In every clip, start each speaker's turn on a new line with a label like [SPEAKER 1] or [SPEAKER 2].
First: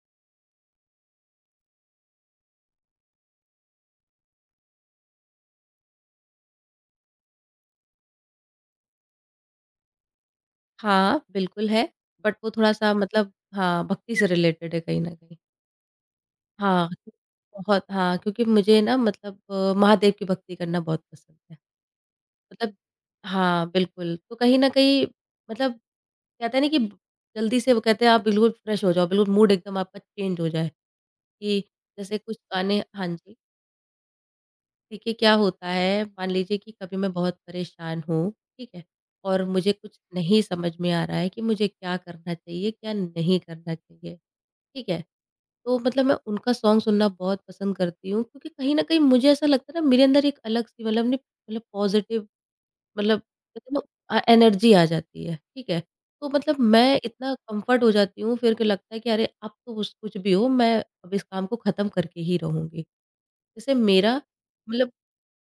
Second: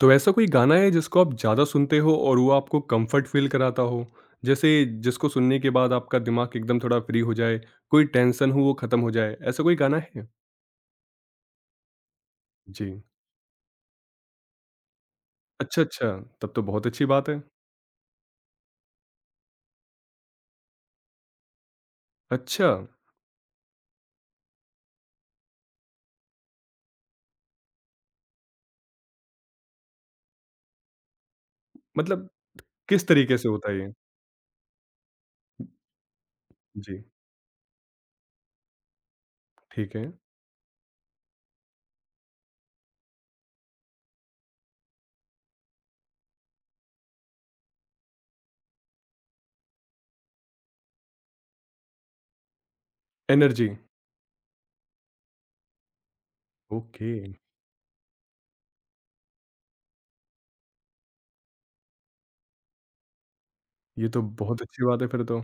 [SPEAKER 1] तो ऐसा कोई गाना है जिसको आप ज़्यादा सुनते हो और वो आपको कंफर्ट फ़ील कराता हो? जैसे जिसको सुनने के बाद आपका दिमाग एकदम थोड़ा फ्री हो जाए, कोई टेंशन हो वो ख़त्म हो जाए, ऐसा कोई गाना है?
[SPEAKER 2] हाँ, बिल्कुल है। बट वो थोड़ा-सा
[SPEAKER 1] जी।
[SPEAKER 2] मतलब हाँ, भक्ति से रिलेटेड है कहीं न कहीं।
[SPEAKER 1] अच्छा, अच्छा, तब तो बहुत
[SPEAKER 2] हाँ,
[SPEAKER 1] अच्छी बात है।
[SPEAKER 2] बहुत हाँ, क्योंकि मुझे ना मतलब महादेव की भक्ति करना बहुत पसंद है।
[SPEAKER 1] अच्छा,
[SPEAKER 2] मतलब हाँ, बिल्कुल, तो कहीं न कहीं मतलब कहते हैं ना कि जल्दी से वो कहते हैं आप बिल्कुल फ्रेश हो जाओ, बिल्कुल मूड एकदम आपका चेंज हो जाए, कि जैसे
[SPEAKER 1] मतलब
[SPEAKER 2] कुछ गाने हाँ
[SPEAKER 1] किस
[SPEAKER 2] जी।
[SPEAKER 1] तरीके से होता है ये?
[SPEAKER 2] देखिए क्या होता है, मान लीजिए कि कभी
[SPEAKER 1] जी,
[SPEAKER 2] मैं बहुत परेशान हूँ, ठीक है? और मुझे
[SPEAKER 1] ठीक
[SPEAKER 2] कुछ
[SPEAKER 1] है।
[SPEAKER 2] नहीं समझ में आ रहा है कि मुझे क्या करना चाहिए, क्या नहीं करना चाहिए, ठीक है? तो मतलब मैं उनका सॉन्ग सुनना बहुत पसंद करती हूँ, क्योंकि कहीं न कहीं मुझे ऐसा लगता है ना मेरे अंदर एक अलग-सी मतलब नहीं, मतलब पॉज़िटिव, मतलब
[SPEAKER 1] एनर्जी,
[SPEAKER 2] कहते हैं ना एनर्जी आ जाती है, ठीक है? तो मतलब मैं
[SPEAKER 1] ओके,
[SPEAKER 2] इतना कम्फ़र्ट हो जाती हूँ, फिर के लगता है कि अरे अब तो उस कुछ भी हो, मैं अब इस काम को ख़त्म करके ही रहूँगी। जैसे
[SPEAKER 1] ये
[SPEAKER 2] मेरा
[SPEAKER 1] तो बहुत अच्छी
[SPEAKER 2] मतलब
[SPEAKER 1] बात है फिर तो।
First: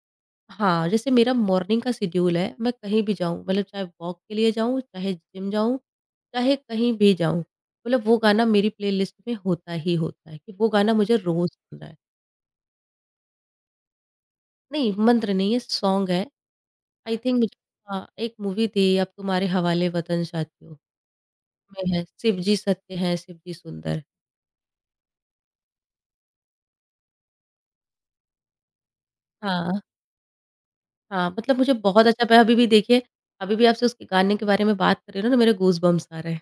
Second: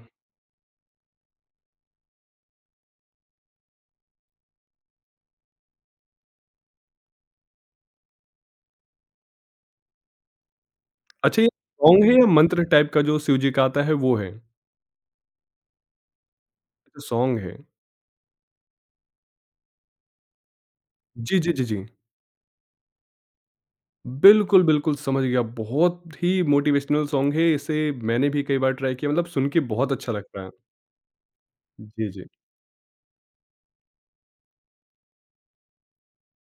[SPEAKER 2] हाँ, जैसे मेरा मॉर्निंग का शेड्यूल है, मैं कहीं भी जाऊँ मतलब चाहे वॉक के लिए जाऊँ, चाहे जिम जाऊँ, चाहे कहीं भी जाऊँ, मतलब वो गाना मेरी प्लेलिस्ट में होता ही होता है कि वो गाना मुझे
[SPEAKER 1] अच्छा ये
[SPEAKER 2] रोज़ सुनना है।
[SPEAKER 1] सॉन्ग है या मंत्र टाइप का जो शिव जी का आता है वो है?
[SPEAKER 2] नहीं, मंत्र नहीं है, सॉन्ग है। आई
[SPEAKER 1] सॉन्ग
[SPEAKER 2] थिंक मुझे
[SPEAKER 1] है।
[SPEAKER 2] हाँ, एक मूवी थी अब तुम्हारे हवाले वतन साथियों
[SPEAKER 1] जी, जी, जी, जी।
[SPEAKER 2] में है, शिव जी सत्य हैं, शिव जी सुंदर।
[SPEAKER 1] बिल्कुल, बिल्कुल, समझ गया। बहुत ही मोटिवेशनल सॉन्ग है, इसे मैंने भी कई बार ट्राई किया मतलब सुन के
[SPEAKER 2] हाँ,
[SPEAKER 1] बहुत अच्छा लग रहा है।
[SPEAKER 2] हाँ, मतलब मुझे बहुत
[SPEAKER 1] जी, जी।
[SPEAKER 2] अच्छा, मैं अभी भी देखिए, अभी भी आपसे उसके गाने के बारे में बात कर रही हूँ ना, तो मेरे गूज़बम्प्स आ रहे हैं।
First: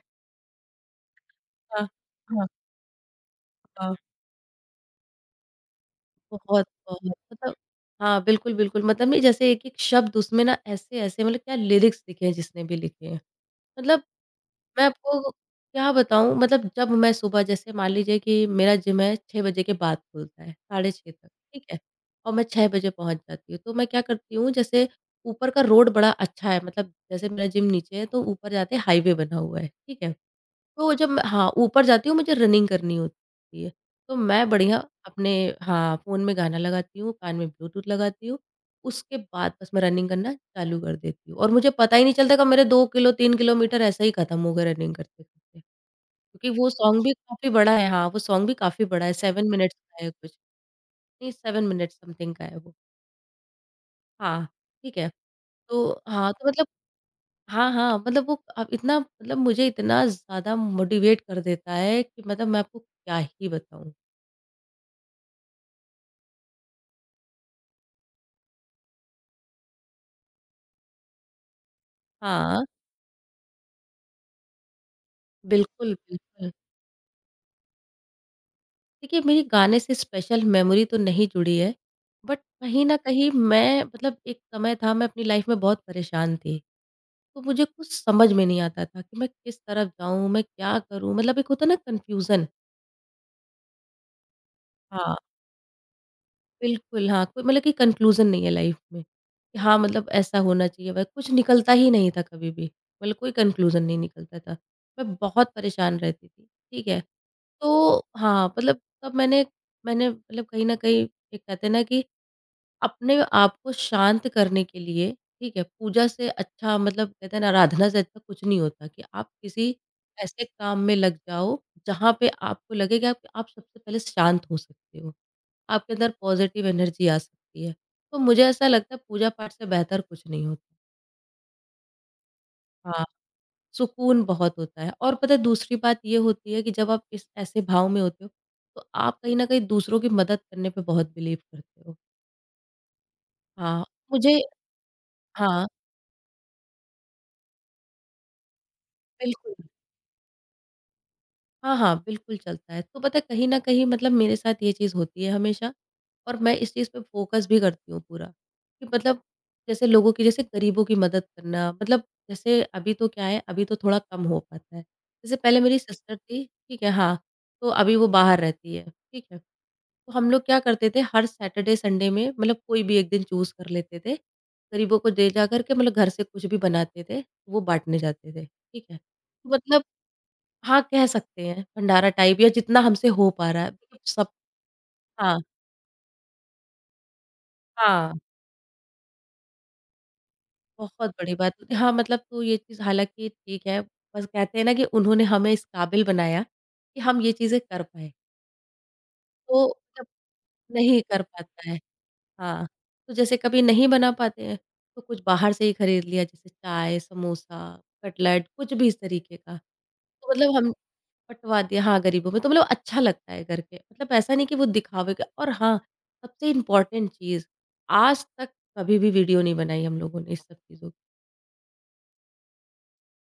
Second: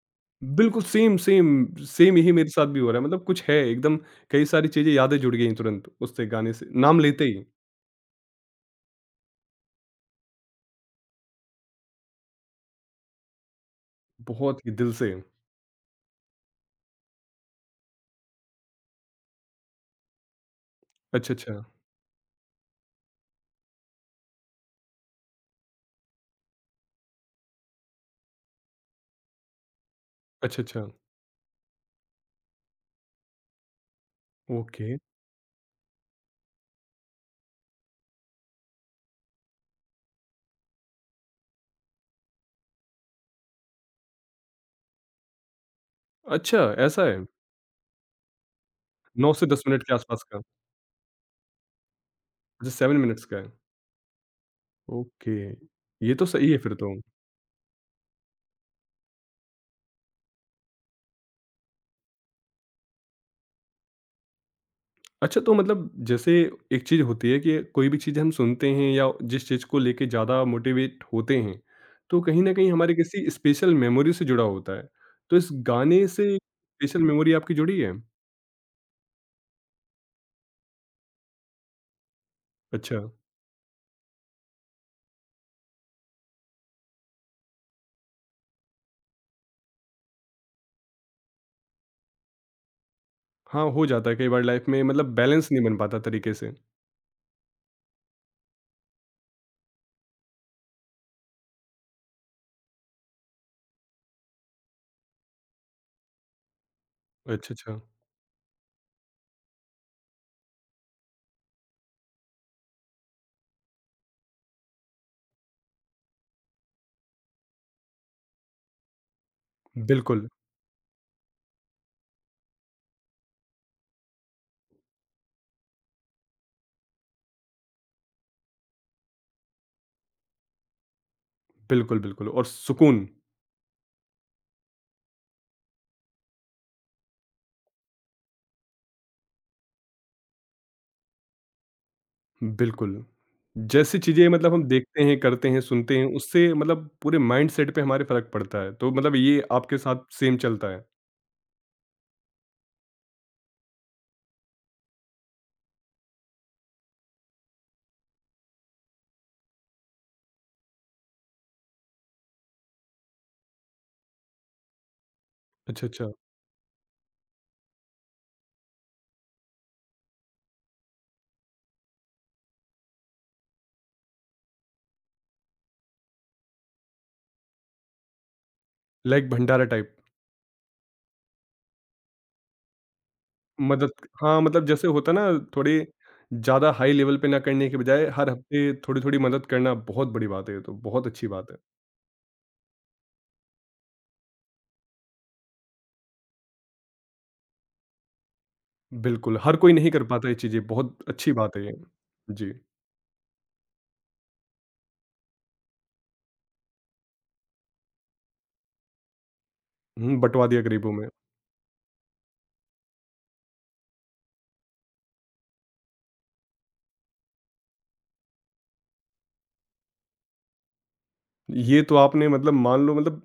[SPEAKER 1] बिल्कुल सेम, सेम,
[SPEAKER 2] हाँ,
[SPEAKER 1] सेम यही
[SPEAKER 2] हाँ,
[SPEAKER 1] मेरे साथ भी हो रहा है मतलब कुछ है
[SPEAKER 2] हाँ।
[SPEAKER 1] एकदम कई सारी चीज़ें यादें जुड़ गई हैं तुरंत उससे गाने
[SPEAKER 2] बहुत,
[SPEAKER 1] से, नाम
[SPEAKER 2] बहुत
[SPEAKER 1] लेते ही।
[SPEAKER 2] मतलब हाँ, बिल्कुल, बिल्कुल मतलब नहीं, जैसे एक-एक शब्द उसमें ना ऐसे-ऐसे मतलब क्या लिरिक्स लिखे हैं, जिसने भी लिखे हैं। मतलब
[SPEAKER 1] बहुत ही
[SPEAKER 2] मैं
[SPEAKER 1] दिल से।
[SPEAKER 2] आपको क्या बताऊँ, मतलब जब मैं सुबह जैसे मान लीजिए कि मेरा जिम है 6 बजे के बाद खुलता है, साढ़े 6 तक,
[SPEAKER 1] अच्छा, अच्छा।
[SPEAKER 2] ठीक है? और मैं 6 बजे पहुँच जाती हूँ, तो मैं क्या करती हूँ जैसे ऊपर का रोड बड़ा अच्छा है, मतलब जैसे मेरा जिम नीचे है तो ऊपर जाते हाईवे बना हुआ है, ठीक है?
[SPEAKER 1] अच्छा, अच्छा।
[SPEAKER 2] तो जब मैं हाँ, ऊपर जाती हूँ मुझे रनिंग करनी होती है, तो मैं बढ़िया
[SPEAKER 1] ओके।
[SPEAKER 2] अपने हाँ, फ़ोन में गाना लगाती हूँ, कान में ब्लूटूथ लगाती हूँ, उसके बाद बस मैं रनिंग करना चालू कर देती हूँ और मुझे पता ही नहीं चलता कि मेरे 2 किलो, 3 किलोमीटर ऐसे ही खत्म हो गए रनिंग करते-करते। क्योंकि
[SPEAKER 1] अच्छा,
[SPEAKER 2] वो सॉन्ग
[SPEAKER 1] ऐसा
[SPEAKER 2] भी
[SPEAKER 1] है?
[SPEAKER 2] काफ़ी बड़ा है, हाँ, वो सॉन्ग भी काफ़ी बड़ा है,
[SPEAKER 1] 9
[SPEAKER 2] 7
[SPEAKER 1] से 10
[SPEAKER 2] मिनट्स
[SPEAKER 1] मिनट के
[SPEAKER 2] का है
[SPEAKER 1] आसपास
[SPEAKER 2] कुछ,
[SPEAKER 1] का?
[SPEAKER 2] नहीं 7 मिनट्स समथिंग का है
[SPEAKER 1] अच्छा
[SPEAKER 2] वो।
[SPEAKER 1] 7 मिनट्स का है।
[SPEAKER 2] हाँ, ठीक है।
[SPEAKER 1] ओके,
[SPEAKER 2] तो
[SPEAKER 1] ये तो
[SPEAKER 2] हाँ, तो
[SPEAKER 1] सही है
[SPEAKER 2] मतलब
[SPEAKER 1] फिर तो।
[SPEAKER 2] हाँ, हाँ, मतलब वो अब इतना, मतलब मुझे इतना ज़्यादा मोटिवेट कर देता है कि मतलब मैं आपको क्या ही बताऊँ।
[SPEAKER 1] अच्छा तो मतलब जैसे एक चीज़ होती है कि कोई भी चीज़ हम सुनते हैं या जिस चीज़ को लेके ज़्यादा मोटिवेट होते हैं, तो कहीं न
[SPEAKER 2] हाँ,
[SPEAKER 1] कहीं हमारे किसी स्पेशल मेमोरी से जुड़ा होता है। तो इस
[SPEAKER 2] बिल्कुल,
[SPEAKER 1] गाने से
[SPEAKER 2] बिल्कुल।
[SPEAKER 1] स्पेशल मेमोरी आपकी जुड़ी है?
[SPEAKER 2] देखिए मेरी गाने से स्पेशल मेमोरी तो नहीं जुड़ी है, बट कहीं न
[SPEAKER 1] अच्छा।
[SPEAKER 2] कहीं मैं मतलब एक समय था मैं अपनी लाइफ़ में बहुत परेशान थी, तो मुझे कुछ समझ में नहीं आता था कि मैं किस तरफ जाऊँ, मैं क्या करूँ? मतलब एक होता है ना, कन्फ्यूज़न।
[SPEAKER 1] हाँ, हो जाता है कई बार लाइफ़ में मतलब
[SPEAKER 2] हाँ।
[SPEAKER 1] बैलेंस नहीं बन पाता तरीके से।
[SPEAKER 2] बिल्कुल, हाँ, कोई मतलब कि कन्क्लूज़न नहीं है लाइफ़ में, कि हाँ, मतलब ऐसा होना चाहिए व कुछ निकलता ही नहीं था कभी भी, मतलब कोई कन्क्लूज़न नहीं निकलता था। मैं बहुत परेशान रहती थी, ठीक है?
[SPEAKER 1] अच्छा, अच्छा।
[SPEAKER 2] तो हाँ, मतलब तब मैंने मैंने मतलब कहीं न कहीं एक कहते हैं ना कि अपने आप को शांत करने के लिए, ठीक है, पूजा से अच्छा मतलब कहते हैं ना आराधना से अच्छा कुछ नहीं होता, कि आप किसी
[SPEAKER 1] बिल्कुल,
[SPEAKER 2] ऐसे काम में लग जाओ, जहाँ पे आपको लगेगा कि आप सबसे पहले शांत हो सकते हो। आपके अंदर पॉज़िटिव एनर्जी आ सकती है। तो मुझे ऐसा लगता है पूजा-पाठ से बेहतर कुछ नहीं होता।
[SPEAKER 1] बिल्कुल, बिल्कुल और
[SPEAKER 2] हाँ,
[SPEAKER 1] सुकून,
[SPEAKER 2] सुकून बहुत होता है और पता है दूसरी बात ये होती है कि जब आप इस ऐसे भाव में होते हो, तो आप कहीं न कहीं दूसरों की मदद करने पे बहुत बिलीव करते हो।
[SPEAKER 1] बिल्कुल।
[SPEAKER 2] हाँ,
[SPEAKER 1] जैसी चीज़ें
[SPEAKER 2] मुझे
[SPEAKER 1] मतलब हम देखते हैं, करते हैं,
[SPEAKER 2] हाँ,
[SPEAKER 1] सुनते हैं, उससे मतलब पूरे माइंडसेट पे हमारे फ़र्क पड़ता है। तो मतलब ये
[SPEAKER 2] बिल्कुल।
[SPEAKER 1] आपके साथ सेम चलता है?
[SPEAKER 2] हाँ, हाँ, बिल्कुल चलता है। तो पता है कहीं न कहीं मतलब मेरे साथ ये चीज़ होती है हमेशा, और मैं इस चीज़ पे फ़ोकस भी करती हूँ पूरा, कि मतलब जैसे लोगों की, जैसे गरीबों की मदद करना, मतलब जैसे अभी तो क्या है, अभी तो थोड़ा कम हो पाता है। जैसे पहले मेरी
[SPEAKER 1] अच्छा, अच्छा।
[SPEAKER 2] सिस्टर थी, ठीक है? हाँ, तो अभी वो बाहर रहती है, ठीक है? तो हम लोग क्या करते थे हर सैटरडे, संडे में मतलब कोई भी एक दिन चूज़ कर लेते थे, गरीबों को दे जा कर के मतलब घर से कुछ भी बनाते थे, वो बाँटने जाते थे, ठीक है?
[SPEAKER 1] लाइक
[SPEAKER 2] तो
[SPEAKER 1] भंडारा
[SPEAKER 2] मतलब
[SPEAKER 1] टाइप।
[SPEAKER 2] हाँ, कह सकते हैं भंडारा टाइप या जितना हमसे हो पा रहा है।
[SPEAKER 1] मदद
[SPEAKER 2] मतलब सब
[SPEAKER 1] हाँ, मतलब जैसे होता है ना
[SPEAKER 2] हाँ,
[SPEAKER 1] थोड़ी ज़्यादा हाई लेवल पे ना करने के बजाय
[SPEAKER 2] हाँ,
[SPEAKER 1] हर हफ्ते थोड़ी-थोड़ी मदद करना बहुत बड़ी बात है ये तो, बहुत
[SPEAKER 2] बहुत
[SPEAKER 1] अच्छी
[SPEAKER 2] बड़ी
[SPEAKER 1] बात
[SPEAKER 2] बात
[SPEAKER 1] है।
[SPEAKER 2] होती है। हाँ, मतलब तो ये चीज़ हालाँकि ठीक है, बस कहते हैं ना कि उन्होंने हमें इस काबिल बनाया कि हम ये चीज़ें कर पाएँ।
[SPEAKER 1] बिल्कुल, हर कोई
[SPEAKER 2] तो
[SPEAKER 1] नहीं कर
[SPEAKER 2] जब
[SPEAKER 1] पाता ये चीज़ें, बहुत
[SPEAKER 2] नहीं कर
[SPEAKER 1] अच्छी बात है
[SPEAKER 2] पाता
[SPEAKER 1] ये।
[SPEAKER 2] है
[SPEAKER 1] जी।
[SPEAKER 2] हाँ, तो जैसे कभी नहीं बना पाते हैं, तो कुछ बाहर से ही खरीद लिया, जैसे चाय, समोसा, कटलेट कुछ भी इस तरीके का।
[SPEAKER 1] हुँ,
[SPEAKER 2] तो
[SPEAKER 1] बँटवा
[SPEAKER 2] मतलब
[SPEAKER 1] दिया
[SPEAKER 2] हम
[SPEAKER 1] गरीबों में।
[SPEAKER 2] बँटवा दिया हाँ, गरीबों में तो मतलब अच्छा लगता है करके। मतलब ऐसा नहीं कि वो दिखावे का, और हाँ, सबसे इम्पोर्टेंट चीज़, आज तक कभी भी वीडियो नहीं बनाई हम लोगों ने इस सब चीज़ों की।
[SPEAKER 1] ये तो आपने मतलब मान लो मतलब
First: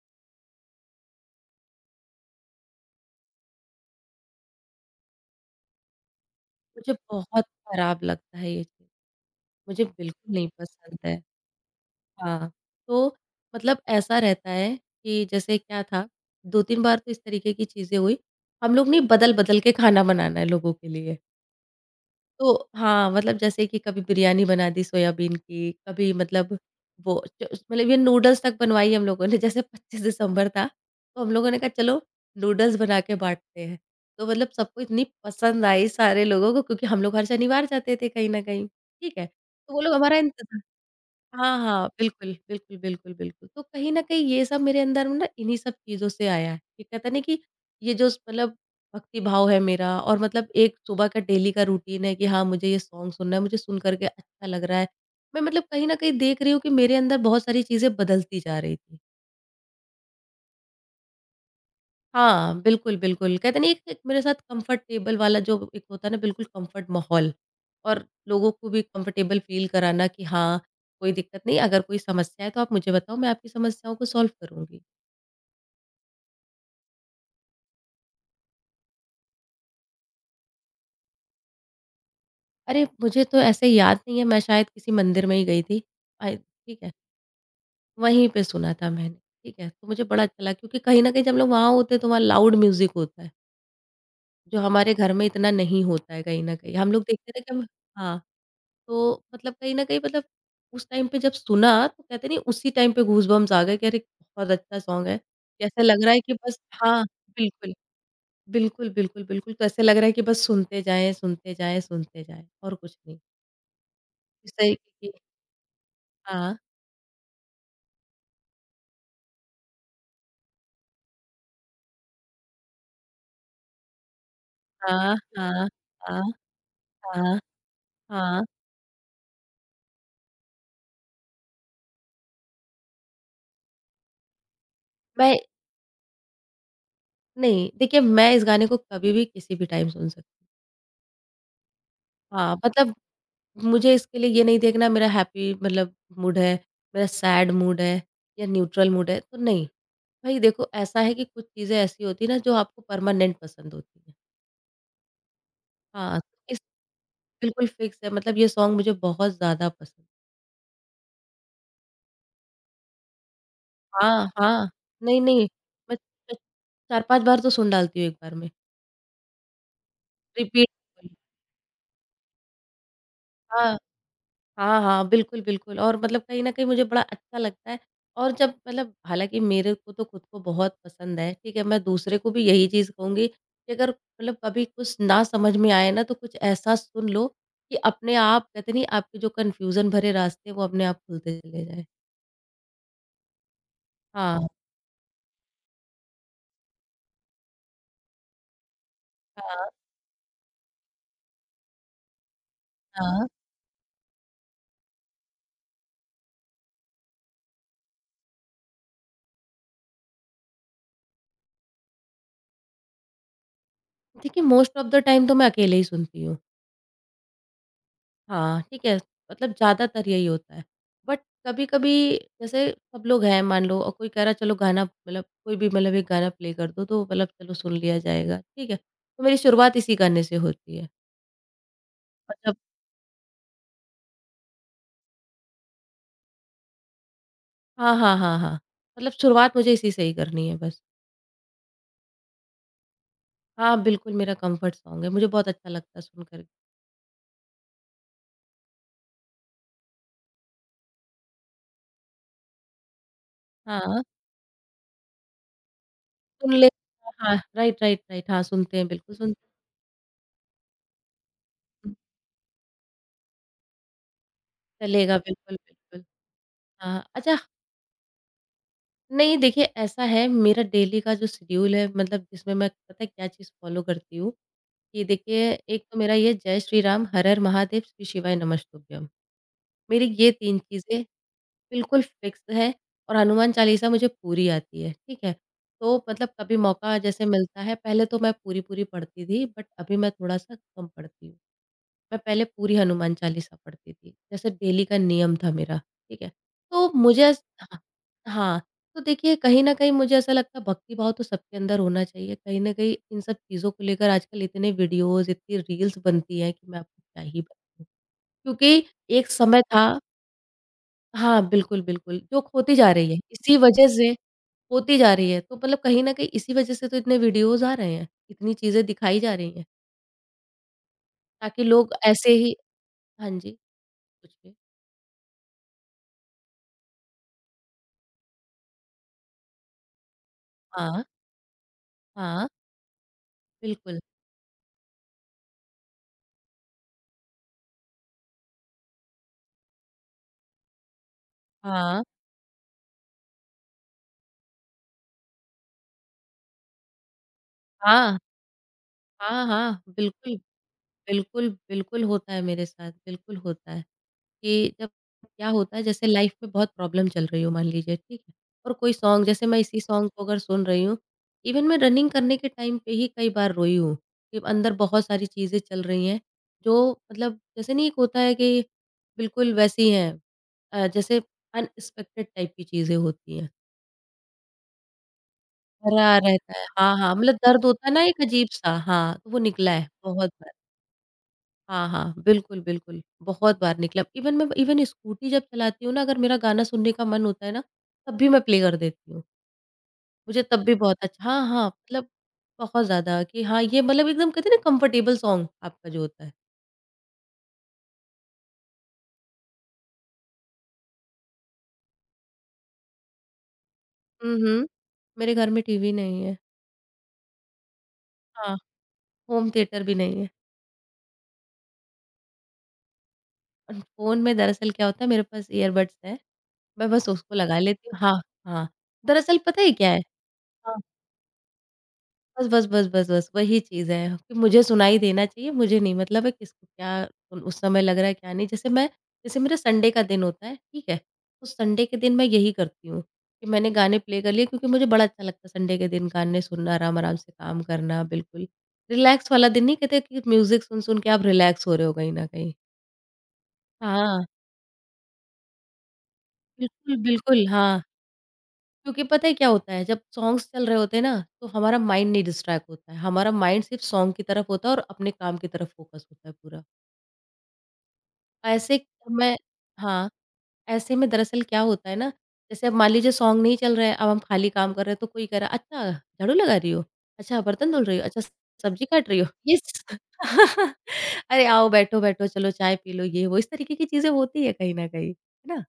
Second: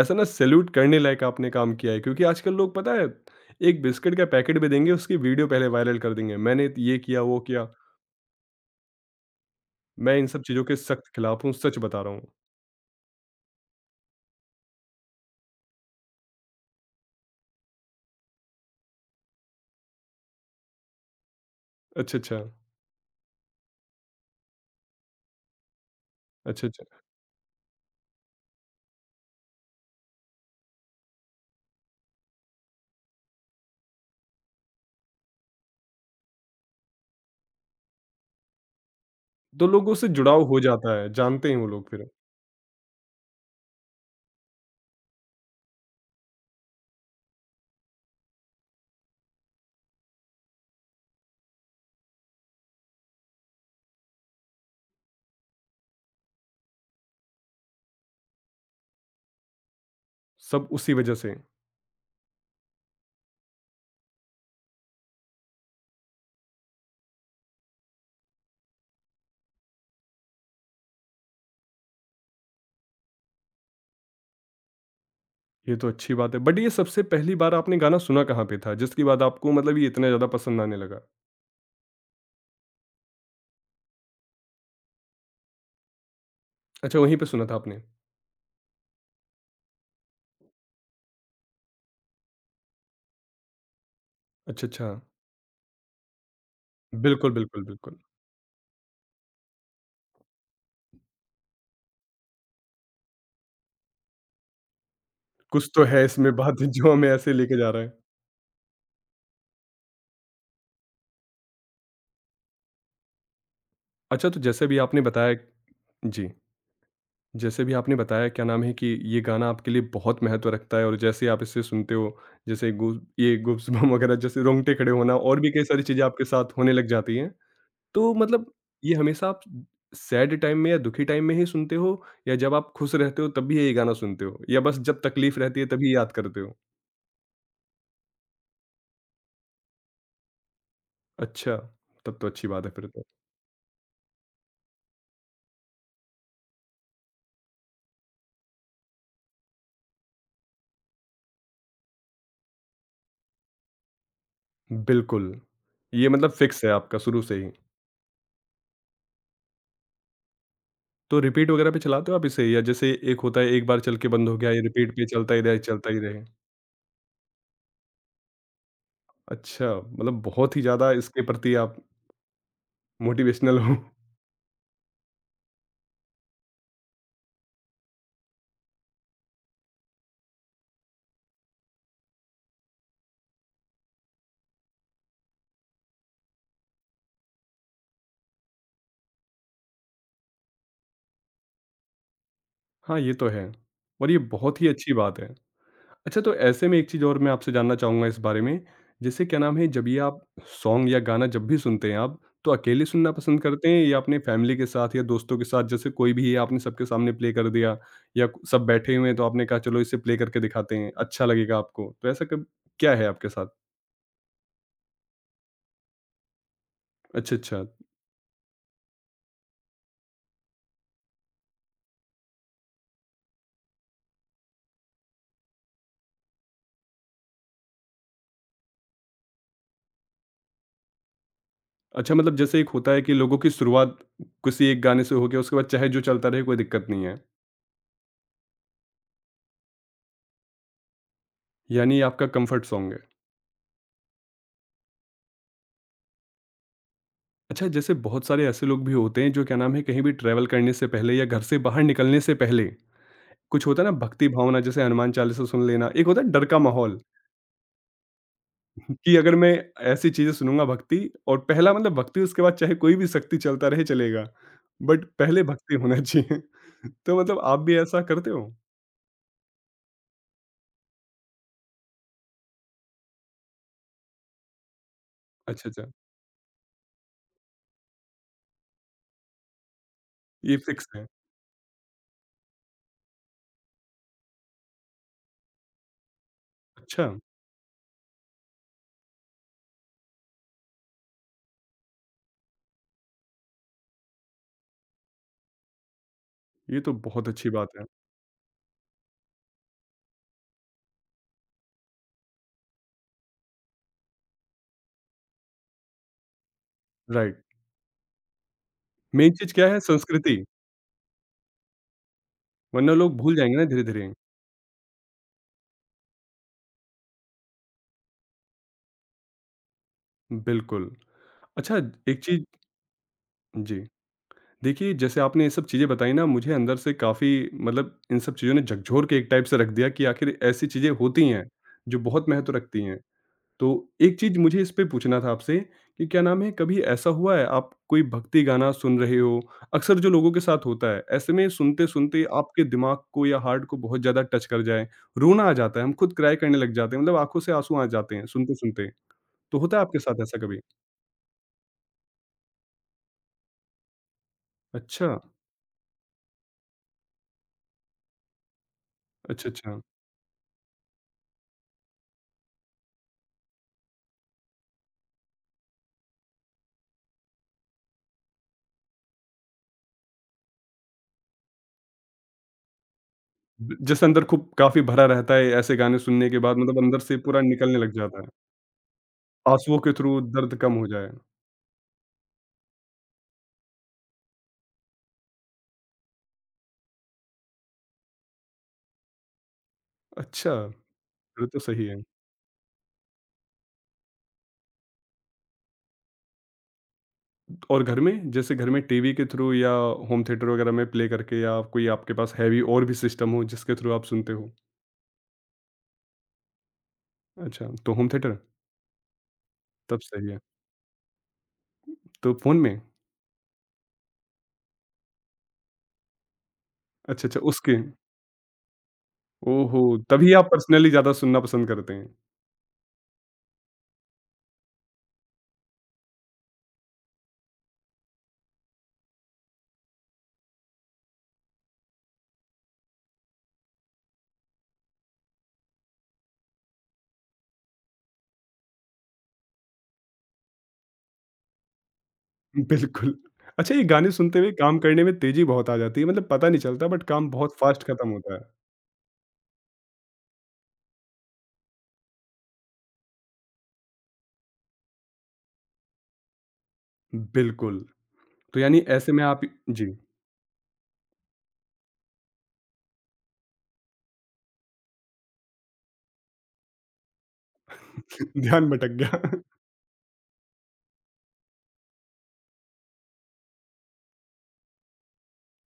[SPEAKER 1] ऐसा ना सैल्यूट करने लायक आपने काम किया है क्योंकि आजकल लोग पता है, एक बिस्किट का पैकेट भी देंगे उसकी वीडियो पहले वायरल कर देंगे। मैंने
[SPEAKER 2] मुझे
[SPEAKER 1] ये किया, वो
[SPEAKER 2] बहुत
[SPEAKER 1] किया।
[SPEAKER 2] खराब लगता है ये चीज़, मुझे
[SPEAKER 1] मैं इन
[SPEAKER 2] बिल्कुल
[SPEAKER 1] सब
[SPEAKER 2] नहीं
[SPEAKER 1] चीज़ों के
[SPEAKER 2] पसंद
[SPEAKER 1] सख्त
[SPEAKER 2] है।
[SPEAKER 1] खिलाफ हूँ, सच बता रहा हूँ।
[SPEAKER 2] हाँ, तो मतलब ऐसा रहता है कि जैसे क्या था, 2-3 बार तो इस तरीके की चीज़ें हुई, हम लोग ने बदल-बदल के खाना बनाना है लोगों के लिए।
[SPEAKER 1] अच्छा, अच्छा।
[SPEAKER 2] तो हाँ, मतलब जैसे कि कभी बिरयानी बना दी सोयाबीन की, कभी मतलब
[SPEAKER 1] अच्छा, अच्छा।
[SPEAKER 2] वो च मतलब ये नूडल्स तक बनवाई हम लोगों ने। जैसे 25 दिसंबर था, तो हम लोगों ने कहा चलो नूडल्स बना के बाँटते हैं। तो मतलब सबको इतनी पसंद आई सारे लोगों को, क्योंकि हम लोग हर शनिवार जाते थे कहीं न कहीं, ठीक है?
[SPEAKER 1] तो
[SPEAKER 2] तो वो लोग
[SPEAKER 1] लोगों से
[SPEAKER 2] हमारा इंत
[SPEAKER 1] जुड़ाव हो जाता है जानते हैं
[SPEAKER 2] हाँ,
[SPEAKER 1] वो
[SPEAKER 2] हाँ।
[SPEAKER 1] लोग फिर
[SPEAKER 2] बिल्कुल, बिल्कुल, बिल्कुल, बिल्कुल। तो कहीं न कहीं ये सब मेरे अंदर में ना इन्हीं सब चीज़ों से आया है। ये कहते हैं ना कि ये जो स मतलब भक्ति भाव है मेरा, और मतलब एक सुबह का डेली का रूटीन है कि हाँ, मुझे ये सॉन्ग सुनना है, मुझे सुन कर के अच्छा लग रहा है। मैं मतलब कहीं न कहीं देख रही हूँ कि मेरे अंदर बहुत सारी चीज़ें बदलती जा रही थी।
[SPEAKER 1] सब उसी वजह से
[SPEAKER 2] हाँ, बिल्कुल, बिल्कुल। कहते हैं ना एक एक मेरे साथ कंफर्टेबल वाला जो एक होता है ना, बिल्कुल कंफर्ट माहौल, और लोगों को भी कंफर्टेबल फ़ील कराना कि हाँ, कोई दिक्कत नहीं, अगर कोई समस्या है तो आप मुझे बताओ, मैं आपकी समस्याओं को सॉल्व करूँगी।
[SPEAKER 1] ये तो अच्छी बात है बट ये सबसे पहली बार आपने गाना सुना कहाँ पे था जिसके बाद आपको मतलब ये इतना ज़्यादा पसंद आने लगा
[SPEAKER 2] अरे! मुझे तो ऐसे याद नहीं है, मैं शायद किसी मंदिर में ही गई थी। आई ठीक है,
[SPEAKER 1] अच्छा वहीं पे सुना था आपने
[SPEAKER 2] वहीं पे सुना था मैंने, ठीक है? तो मुझे बड़ा अच्छा लगा, क्योंकि कहीं न कहीं जब हम लोग वहाँ होते हैं तो वहाँ लाउड म्यूज़िक होता है। जो
[SPEAKER 1] अच्छा अच्छा
[SPEAKER 2] हमारे घर में इतना नहीं होता है कहीं न कहीं। हम लोग देखते
[SPEAKER 1] बिल्कुल
[SPEAKER 2] हैं ना कि
[SPEAKER 1] बिल्कुल
[SPEAKER 2] हम
[SPEAKER 1] बिल्कुल
[SPEAKER 2] हाँ, तो मतलब कहीं न कहीं मतलब उस टाइम पे जब सुना तो कहते नहीं उसी टाइम पे गूज़बम्प्स आ गए कि अरे! बहुत अच्छा सॉन्ग है।
[SPEAKER 1] कुछ
[SPEAKER 2] ऐसा
[SPEAKER 1] तो
[SPEAKER 2] लग
[SPEAKER 1] है
[SPEAKER 2] रहा है कि
[SPEAKER 1] इसमें
[SPEAKER 2] बस
[SPEAKER 1] बात जो
[SPEAKER 2] हाँ,
[SPEAKER 1] हमें ऐसे लेके जा
[SPEAKER 2] बिल्कुल।
[SPEAKER 1] रहा है
[SPEAKER 2] बिल्कुल, बिल्कुल, बिल्कुल, तो ऐसा लग रहा है कि बस सुनते जाएँ, सुनते जाएँ, सुनते जाएँ और कुछ नहीं।
[SPEAKER 1] अच्छा तो
[SPEAKER 2] इस
[SPEAKER 1] जैसे
[SPEAKER 2] तरीके
[SPEAKER 1] भी आपने
[SPEAKER 2] की
[SPEAKER 1] बताया जी
[SPEAKER 2] हाँ,
[SPEAKER 1] जैसे भी आपने बताया क्या नाम है कि ये गाना आपके लिए बहुत महत्व रखता है और जैसे आप इसे सुनते हो जैसे गूस ये गुप्स बम वगैरह जैसे रोंगटे खड़े
[SPEAKER 2] हाँ,
[SPEAKER 1] होना और भी कई
[SPEAKER 2] हाँ,
[SPEAKER 1] सारी चीज़ें
[SPEAKER 2] हाँ,
[SPEAKER 1] आपके साथ होने लग जाती हैं
[SPEAKER 2] हाँ,
[SPEAKER 1] तो
[SPEAKER 2] हाँ।
[SPEAKER 1] मतलब ये हमेशा आप सैड टाइम में या दुखी टाइम में ही सुनते हो या जब आप खुश रहते हो तब भी यही गाना सुनते हो या बस जब
[SPEAKER 2] मैं
[SPEAKER 1] तकलीफ रहती है तभी याद करते हो
[SPEAKER 2] नहीं, देखिए मैं इस गाने को कभी भी किसी भी टाइम सुन सकती हूँ।
[SPEAKER 1] अच्छा तब तो अच्छी
[SPEAKER 2] हाँ,
[SPEAKER 1] बात है फिर
[SPEAKER 2] मतलब
[SPEAKER 1] तो
[SPEAKER 2] मुझे इसके लिए ये नहीं देखना मेरा हैप्पी मतलब मूड है, मेरा सैड मूड है या न्यूट्रल मूड है, तो नहीं। भाई देखो ऐसा है कि कुछ चीज़ें ऐसी होती हैं ना जो आपको परमानेंट पसंद होती हैं।
[SPEAKER 1] बिल्कुल ये
[SPEAKER 2] हाँ, तो
[SPEAKER 1] मतलब
[SPEAKER 2] इस
[SPEAKER 1] फिक्स है आपका शुरू से ही
[SPEAKER 2] बिल्कुल फिक्स है, मतलब ये सॉन्ग मुझे बहुत ज़्यादा पसंद
[SPEAKER 1] तो रिपीट वगैरह पे चलाते हो आप इसे या जैसे एक होता है एक बार चल के
[SPEAKER 2] हाँ,
[SPEAKER 1] बंद हो गया ये
[SPEAKER 2] हाँ।
[SPEAKER 1] रिपीट पे
[SPEAKER 2] नहीं, नहीं,
[SPEAKER 1] चलता
[SPEAKER 2] मैं
[SPEAKER 1] ही रहे
[SPEAKER 2] 4-5 बार तो सुन डालती हूँ एक बार में,
[SPEAKER 1] अच्छा मतलब बहुत ही
[SPEAKER 2] रिपीट
[SPEAKER 1] ज्यादा
[SPEAKER 2] पे।
[SPEAKER 1] इसके प्रति आप मोटिवेशनल
[SPEAKER 2] हाँ।
[SPEAKER 1] हो
[SPEAKER 2] हाँ, हाँ। बिल्कुल, बिल्कुल, और मतलब कहीं न कहीं मुझे बड़ा अच्छा लगता है, और जब मतलब हालाँकि मेरे को तो खुद को बहुत पसंद है, ठीक है? मैं दूसरे को भी यही चीज़ कहूँगी कि अगर मतलब कभी कुछ ना समझ में आए ना तो कुछ ऐसा सुन लो कि अपने आप कहते नहीं आपके जो कन्फ्यूज़न भरे रास्ते हैं वो अपने आप खुलते चले जाएँ।
[SPEAKER 1] हाँ, ये तो है और ये
[SPEAKER 2] हाँ,
[SPEAKER 1] बहुत ही अच्छी बात है। अच्छा तो ऐसे में एक चीज़ और मैं आपसे जानना चाहूँगा इस बारे में, जैसे क्या नाम
[SPEAKER 2] हाँ,
[SPEAKER 1] है जब ये आप सॉन्ग या गाना जब भी सुनते हैं आप, तो अकेले सुनना
[SPEAKER 2] हाँ।
[SPEAKER 1] पसंद करते हैं या अपने फैमिली के साथ या दोस्तों के साथ जैसे कोई भी है आपने सबके सामने प्ले कर दिया या कु- सब बैठे हुए हैं तो आपने कहा चलो इसे प्ले करके दिखाते हैं, अच्छा लगेगा आपको। तो ऐसा कब क्या है आपके साथ?
[SPEAKER 2] देखिए मोस्ट ऑफ द टाइम तो मैं अकेले ही सुनती हूँ।
[SPEAKER 1] अच्छा, अच्छा।
[SPEAKER 2] हाँ, ठीक है, मतलब ज़्यादातर यही होता है। बट कभी-कभी जैसे सब लोग हैं मान लो और कोई कह रहा है चलो गाना मतलब कोई भी मतलब एक गाना प्ले कर दो तो मतलब चलो सुन लिया जाएगा, ठीक है। तो मेरी शुरुआत इसी गाने से होती है।
[SPEAKER 1] अच्छा मतलब
[SPEAKER 2] मतलब
[SPEAKER 1] जैसे एक होता है कि लोगों की शुरुआत किसी एक गाने से होके उसके बाद चाहे जो चलता रहे कोई दिक्कत नहीं है,
[SPEAKER 2] हाँ, हाँ, हाँ, हाँ। मतलब शुरुआत मुझे इसी से ही करनी है बस।
[SPEAKER 1] यानी ये आपका कम्फर्ट सॉन्ग है।
[SPEAKER 2] हाँ, बिल्कुल मेरा कम्फ़र्ट सॉन्ग है, मुझे बहुत अच्छा लगता है सुन कर।
[SPEAKER 1] अच्छा, जैसे बहुत सारे ऐसे लोग भी होते हैं जो क्या नाम है कहीं भी ट्रैवल करने से पहले या घर से बाहर निकलने से पहले कुछ होता है ना
[SPEAKER 2] हाँ,
[SPEAKER 1] भक्ति भावना जैसे हनुमान चालीसा सुन लेना, एक होता है डर
[SPEAKER 2] सुन
[SPEAKER 1] का
[SPEAKER 2] ले
[SPEAKER 1] माहौल
[SPEAKER 2] हाँ, राइट, राइट, राइट। हाँ, सुनते हैं
[SPEAKER 1] कि
[SPEAKER 2] बिल्कुल
[SPEAKER 1] अगर
[SPEAKER 2] सुनते
[SPEAKER 1] मैं ऐसी चीज़ें सुनूँगा भक्ति और पहला
[SPEAKER 2] हैं,
[SPEAKER 1] मतलब भक्ति उसके बाद चाहे कोई भी शक्ति चलता रहे चलेगा, बट
[SPEAKER 2] चलेगा
[SPEAKER 1] पहले
[SPEAKER 2] बिल्कुल,
[SPEAKER 1] भक्ति होना
[SPEAKER 2] बिल्कुल।
[SPEAKER 1] चाहिए।
[SPEAKER 2] हाँ,
[SPEAKER 1] तो
[SPEAKER 2] अच्छा
[SPEAKER 1] मतलब आप भी ऐसा करते हो?
[SPEAKER 2] नहीं देखिए ऐसा है मेरा डेली का जो शेड्यूल है मतलब जिसमें मैं पता है क्या चीज़ फ़ॉलो करती हूँ, कि देखिए
[SPEAKER 1] अच्छा,
[SPEAKER 2] एक
[SPEAKER 1] अच्छा,
[SPEAKER 2] तो मेरा ये जय श्री राम, हर हर महादेव, श्री शिवाय नमस्तुभ्यम। मेरी ये
[SPEAKER 1] ये
[SPEAKER 2] 3
[SPEAKER 1] फिक्स
[SPEAKER 2] चीज़ें
[SPEAKER 1] है।
[SPEAKER 2] बिल्कुल फ़िक्स है और हनुमान चालीसा मुझे पूरी आती है, ठीक है? तो मतलब कभी मौका
[SPEAKER 1] अच्छा,
[SPEAKER 2] जैसे मिलता है पहले तो मैं पूरी-पूरी पढ़ती थी बट अभी मैं थोड़ा-सा कम पढ़ती हूँ। मैं पहले पूरी हनुमान चालीसा पढ़ती थी, जैसे डेली का नियम था मेरा, ठीक है?
[SPEAKER 1] ये
[SPEAKER 2] तो
[SPEAKER 1] तो
[SPEAKER 2] मुझे
[SPEAKER 1] बहुत
[SPEAKER 2] ऐस
[SPEAKER 1] अच्छी बात
[SPEAKER 2] हाँ,
[SPEAKER 1] है।
[SPEAKER 2] हाँ, तो देखिए कहीं न कहीं मुझे ऐसा लगता है भक्ति भाव तो सबके अंदर होना चाहिए, कहीं न कहीं इन सब चीज़ों को लेकर आजकल इतने वीडियोज़, इतनी रील्स बनती हैं कि मैं आपको क्या ही
[SPEAKER 1] राइट,
[SPEAKER 2] बताऊँ। क्योंकि एक
[SPEAKER 1] मेन चीज़
[SPEAKER 2] समय
[SPEAKER 1] क्या है
[SPEAKER 2] था
[SPEAKER 1] संस्कृति,
[SPEAKER 2] हाँ, बिल्कुल, बिल्कुल, जो खोती जा
[SPEAKER 1] वरना
[SPEAKER 2] रही
[SPEAKER 1] लोग
[SPEAKER 2] है,
[SPEAKER 1] भूल
[SPEAKER 2] इसी
[SPEAKER 1] जाएँगे ना
[SPEAKER 2] वजह से
[SPEAKER 1] धीरे-धीरे।
[SPEAKER 2] होती जा रही है, तो मतलब कहीं न कहीं इसी वजह से तो इतने वीडियोज़ आ रहे हैं, इतनी चीज़ें दिखाई जा रही हैं,
[SPEAKER 1] बिल्कुल।
[SPEAKER 2] ताकि
[SPEAKER 1] अच्छा
[SPEAKER 2] लोग
[SPEAKER 1] एक
[SPEAKER 2] ऐसे
[SPEAKER 1] चीज़
[SPEAKER 2] ही हाँ जी,
[SPEAKER 1] जी।
[SPEAKER 2] पूछिए?
[SPEAKER 1] देखिए, जैसे आपने ये सब चीज़ें बताई ना मुझे अंदर से काफ़ी मतलब इन सब चीज़ों ने झकझोर के एक टाइप से रख दिया कि आखिर ऐसी चीज़ें
[SPEAKER 2] हाँ,
[SPEAKER 1] होती हैं, जो बहुत
[SPEAKER 2] हाँ।
[SPEAKER 1] महत्व रखती हैं। तो
[SPEAKER 2] बिल्कुल।
[SPEAKER 1] एक चीज़ मुझे इस पे पूछना था आपसे कि क्या नाम है कभी ऐसा हुआ है आप कोई भक्ति गाना सुन रहे हो, अक्सर जो लोगों के साथ होता है, ऐसे में
[SPEAKER 2] हाँ।
[SPEAKER 1] सुनते-सुनते आपके दिमाग को या हार्ट को बहुत ज़्यादा टच कर जाए, रोना आ जाता है, हम खुद क्राई करने लग जाते हैं मतलब आँखों से आँसू आ जाते
[SPEAKER 2] हाँ,
[SPEAKER 1] हैं सुनते-सुनते।
[SPEAKER 2] हाँ,
[SPEAKER 1] तो होता है
[SPEAKER 2] हाँ।
[SPEAKER 1] आपके साथ
[SPEAKER 2] बिल्कुल,
[SPEAKER 1] ऐसा कभी?
[SPEAKER 2] बिल्कुल, बिल्कुल होता है मेरे साथ, बिल्कुल होता है कि जब
[SPEAKER 1] अच्छा,
[SPEAKER 2] क्या होता है जैसे लाइफ़ में बहुत प्रॉब्लम चल रही हो मान लीजिए, ठीक है? और कोई सॉन्ग जैसे
[SPEAKER 1] अच्छा,
[SPEAKER 2] मैं इसी
[SPEAKER 1] अच्छा।
[SPEAKER 2] सॉन्ग को अगर सुन रही हूँ, इवन मैं रनिंग करने के टाइम पे ही कई बार रोई हूँ कि अंदर बहुत सारी चीज़ें चल रही हैं जो मतलब जैसे नहीं एक होता है कि बिल्कुल वैसी हैं जैसे अनएक्सपेक्टेड टाइप की चीज़ें होती हैं।
[SPEAKER 1] जैसे अंदर खूब काफ़ी भरा रहता है ऐसे गाने
[SPEAKER 2] भरा
[SPEAKER 1] सुनने के बाद
[SPEAKER 2] रहता है।
[SPEAKER 1] मतलब
[SPEAKER 2] हाँ,
[SPEAKER 1] अंदर
[SPEAKER 2] हाँ,
[SPEAKER 1] से
[SPEAKER 2] मतलब
[SPEAKER 1] पूरा
[SPEAKER 2] दर्द
[SPEAKER 1] निकलने
[SPEAKER 2] होता है
[SPEAKER 1] लग
[SPEAKER 2] ना एक
[SPEAKER 1] जाता है।
[SPEAKER 2] अजीब-सा हाँ, तो वो निकला
[SPEAKER 1] आँसुओं
[SPEAKER 2] है
[SPEAKER 1] के थ्रू
[SPEAKER 2] बहुत बार।
[SPEAKER 1] दर्द कम हो जाए।
[SPEAKER 2] हाँ, हाँ, बिल्कुल, बिल्कुल, बहुत बार निकला। इवन स्कूटी जब चलाती हूँ ना अगर मेरा गाना सुनने का मन होता है ना, तब भी मैं प्ले कर देती हूँ। मुझे
[SPEAKER 1] अच्छा,
[SPEAKER 2] तब भी बहुत अच्छा
[SPEAKER 1] फिर
[SPEAKER 2] हाँ,
[SPEAKER 1] तो
[SPEAKER 2] हाँ,
[SPEAKER 1] सही है।
[SPEAKER 2] मतलब बहुत ज़्यादा कि हाँ, ये मतलब एकदम कहते हैं ना कम्फर्टेबल सॉन्ग आपका जो होता है।
[SPEAKER 1] और घर में? जैसे घर में टीवी के थ्रू या होम थिएटर वगैरह में प्ले करके या कोई आपके पास हैवी और भी सिस्टम हो जिसके थ्रू आप
[SPEAKER 2] हुँ,
[SPEAKER 1] सुनते हो?
[SPEAKER 2] हुँ, मेरे घर में टीवी नहीं है।
[SPEAKER 1] अच्छा, तो होम थिएटर?
[SPEAKER 2] हाँ, होम थिएटर भी
[SPEAKER 1] तब
[SPEAKER 2] नहीं है।
[SPEAKER 1] सही है। तो फ़ोन में?
[SPEAKER 2] फ़ोन में दरअसल क्या होता है मेरे पास ईयरबड्स हैं, मैं बस
[SPEAKER 1] अच्छा,
[SPEAKER 2] उसको
[SPEAKER 1] अच्छा
[SPEAKER 2] लगा
[SPEAKER 1] उसके
[SPEAKER 2] लेती हूँ हाँ, हाँ। दरअसल पता है
[SPEAKER 1] ओहो!
[SPEAKER 2] क्या है?
[SPEAKER 1] तभी आप
[SPEAKER 2] हाँ।
[SPEAKER 1] पर्सनली ज़्यादा सुनना पसंद करते हैं।
[SPEAKER 2] बस, बस, बस, बस, बस वही चीज़ है कि मुझे सुनाई देना चाहिए, मुझे नहीं मतलब है किसको क्या उस समय लग रहा है, क्या नहीं। जैसे मेरा संडे का दिन होता है, ठीक है? उस संडे के दिन मैं यही करती हूँ कि मैंने गाने प्ले कर लिए क्योंकि मुझे बड़ा अच्छा लगता है संडे के दिन गाने सुनना, आराम-आराम से काम करना बिल्कुल। रिलैक्स वाला दिन नहीं कहते कि म्यूज़िक सुन-सुन के आप रिलैक्स हो रहे हो कहीं न कहीं।
[SPEAKER 1] बिल्कुल। अच्छा ये गाने
[SPEAKER 2] हाँ,
[SPEAKER 1] सुनते हुए काम करने में तेज़ी बहुत आ जाती है मतलब पता नहीं चलता
[SPEAKER 2] बिल्कुल,
[SPEAKER 1] बट काम
[SPEAKER 2] बिल्कुल,
[SPEAKER 1] बहुत
[SPEAKER 2] हाँ।
[SPEAKER 1] फ़ास्ट खत्म होता है।
[SPEAKER 2] क्योंकि पता है क्या होता है जब सॉन्ग्स चल रहे होते हैं ना तो हमारा माइंड नहीं डिस्ट्रैक्ट होता है, हमारा माइंड सिर्फ सॉन्ग की तरफ होता है और अपने काम की तरफ फोकस होता है पूरा
[SPEAKER 1] बिल्कुल। तो यानी
[SPEAKER 2] ऐसे।
[SPEAKER 1] ऐसे में
[SPEAKER 2] मैं
[SPEAKER 1] आप जी,
[SPEAKER 2] हाँ, ऐसे में दरअसल क्या होता है ना जैसे अब मान लीजिए सॉन्ग नहीं चल रहा है अब हम खाली काम कर रहे हैं तो कोई कह रहा है अच्छा झाड़ू लगा रही हो, अच्छा बर्तन धुल रही हो, अच्छा
[SPEAKER 1] ध्यान
[SPEAKER 2] सब्जी
[SPEAKER 1] भटक
[SPEAKER 2] काट रही हो,
[SPEAKER 1] गया।
[SPEAKER 2] अरे आओ बैठो बैठो चलो चाय पी लो, ये वो इस तरीके की चीजें होती है कहीं ना कहीं, है ना?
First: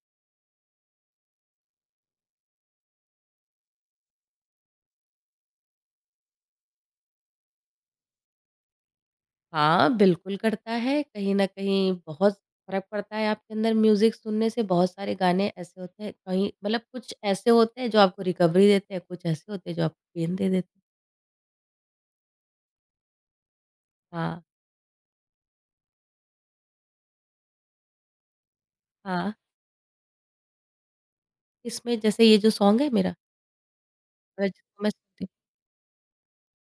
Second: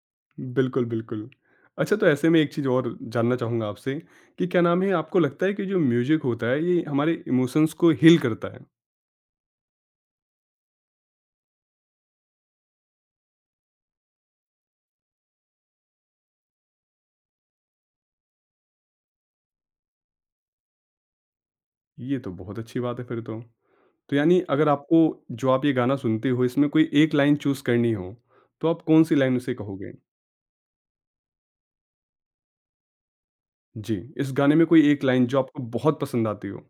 [SPEAKER 1] बिल्कुल, बिल्कुल। अच्छा तो ऐसे में एक चीज़ और जानना चाहूँगा आपसे कि क्या नाम है आपको लगता है कि जो म्यूज़िक होता है ये हमारे इमोशंस को हील करता है?
[SPEAKER 2] हाँ, बिल्कुल करता है। कहीं न कहीं बहुत फ़र्क पड़ता है आपके अंदर म्यूज़िक सुनने से। बहुत सारे गाने ऐसे होते हैं कहीं मतलब कुछ ऐसे होते हैं जो आपको रिकवरी देते हैं, कुछ ऐसे होते हैं जो आपको पेन दे देते हैं।
[SPEAKER 1] ये तो बहुत अच्छी बात है फिर तो। तो यानी
[SPEAKER 2] हाँ,
[SPEAKER 1] अगर आपको जो आप ये गाना सुनते हो इसमें कोई एक लाइन चूज़ करनी हो, तो आप कौन-सी
[SPEAKER 2] हाँ।
[SPEAKER 1] लाइन उसे कहोगे?
[SPEAKER 2] इसमें जैसे ये जो सॉन्ग है मेरा
[SPEAKER 1] जी, इस गाने में
[SPEAKER 2] जिसको मैं
[SPEAKER 1] कोई एक
[SPEAKER 2] सुनती
[SPEAKER 1] लाइन
[SPEAKER 2] हूँ
[SPEAKER 1] जो आपको बहुत पसंद आती हो?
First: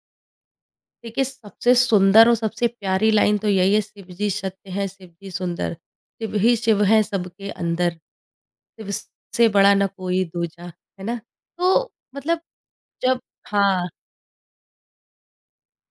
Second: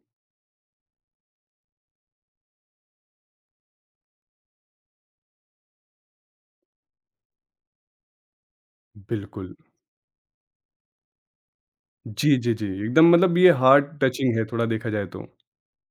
[SPEAKER 2] देखिए सबसे सुंदर और सबसे प्यारी लाइन तो यही है शिव जी सत्य हैं, शिव जी सुंदर, शिव ही शिव हैं सबके अंदर, शिव से
[SPEAKER 1] बिल्कुल।
[SPEAKER 2] बड़ा ना कोई दूजा। है ना? तो
[SPEAKER 1] जी,
[SPEAKER 2] मतलब
[SPEAKER 1] जी, जी। एकदम
[SPEAKER 2] जब
[SPEAKER 1] मतलब ये हार्ट
[SPEAKER 2] हाँ।
[SPEAKER 1] टचिंग है थोड़ा देखा जाए तो।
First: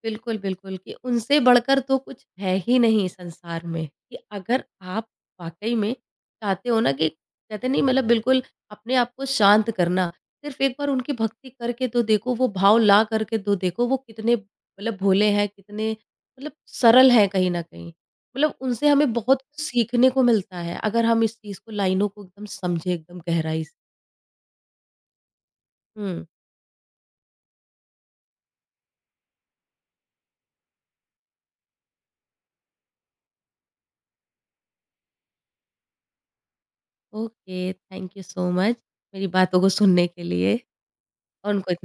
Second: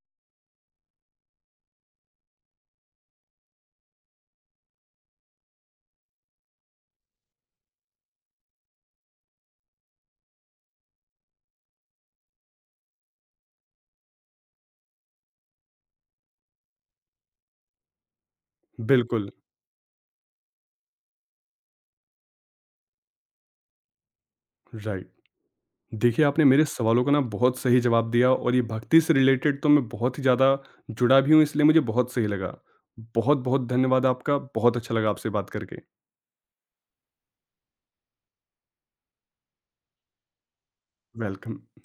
[SPEAKER 2] बिल्कुल, बिल्कुल कि उनसे बढ़कर तो कुछ है ही नहीं संसार में, कि अगर आप वाक़ई में चाहते हो ना कि कहते नहीं मतलब बिल्कुल अपने आप को शांत करना, सिर्फ़ एक बार उनकी भक्ति करके तो देखो, वो भाव ला करके तो देखो, वो कितने मतलब भोले हैं, कितने मतलब सरल हैं कहीं न कहीं। मतलब उनसे हमें
[SPEAKER 1] बिल्कुल,
[SPEAKER 2] बहुत कुछ सीखने को मिलता है, अगर हम इस चीज़ को लाइनों को एकदम समझें एकदम गहराई से।
[SPEAKER 1] राइट।
[SPEAKER 2] हुँ,
[SPEAKER 1] देखिए, आपने मेरे सवालों का ना बहुत सही जवाब दिया और ये भक्ति से रिलेटेड तो मैं बहुत ही ज़्यादा जुड़ा भी हूँ, इसलिए मुझे बहुत सही लगा। बहुत-बहुत धन्यवाद आपका। बहुत अच्छा लगा आपसे बात करके।
[SPEAKER 2] Okay, thank you so much मेरी बातों को सुनने के लिए और
[SPEAKER 1] वेलकम।
[SPEAKER 2] उनको इतना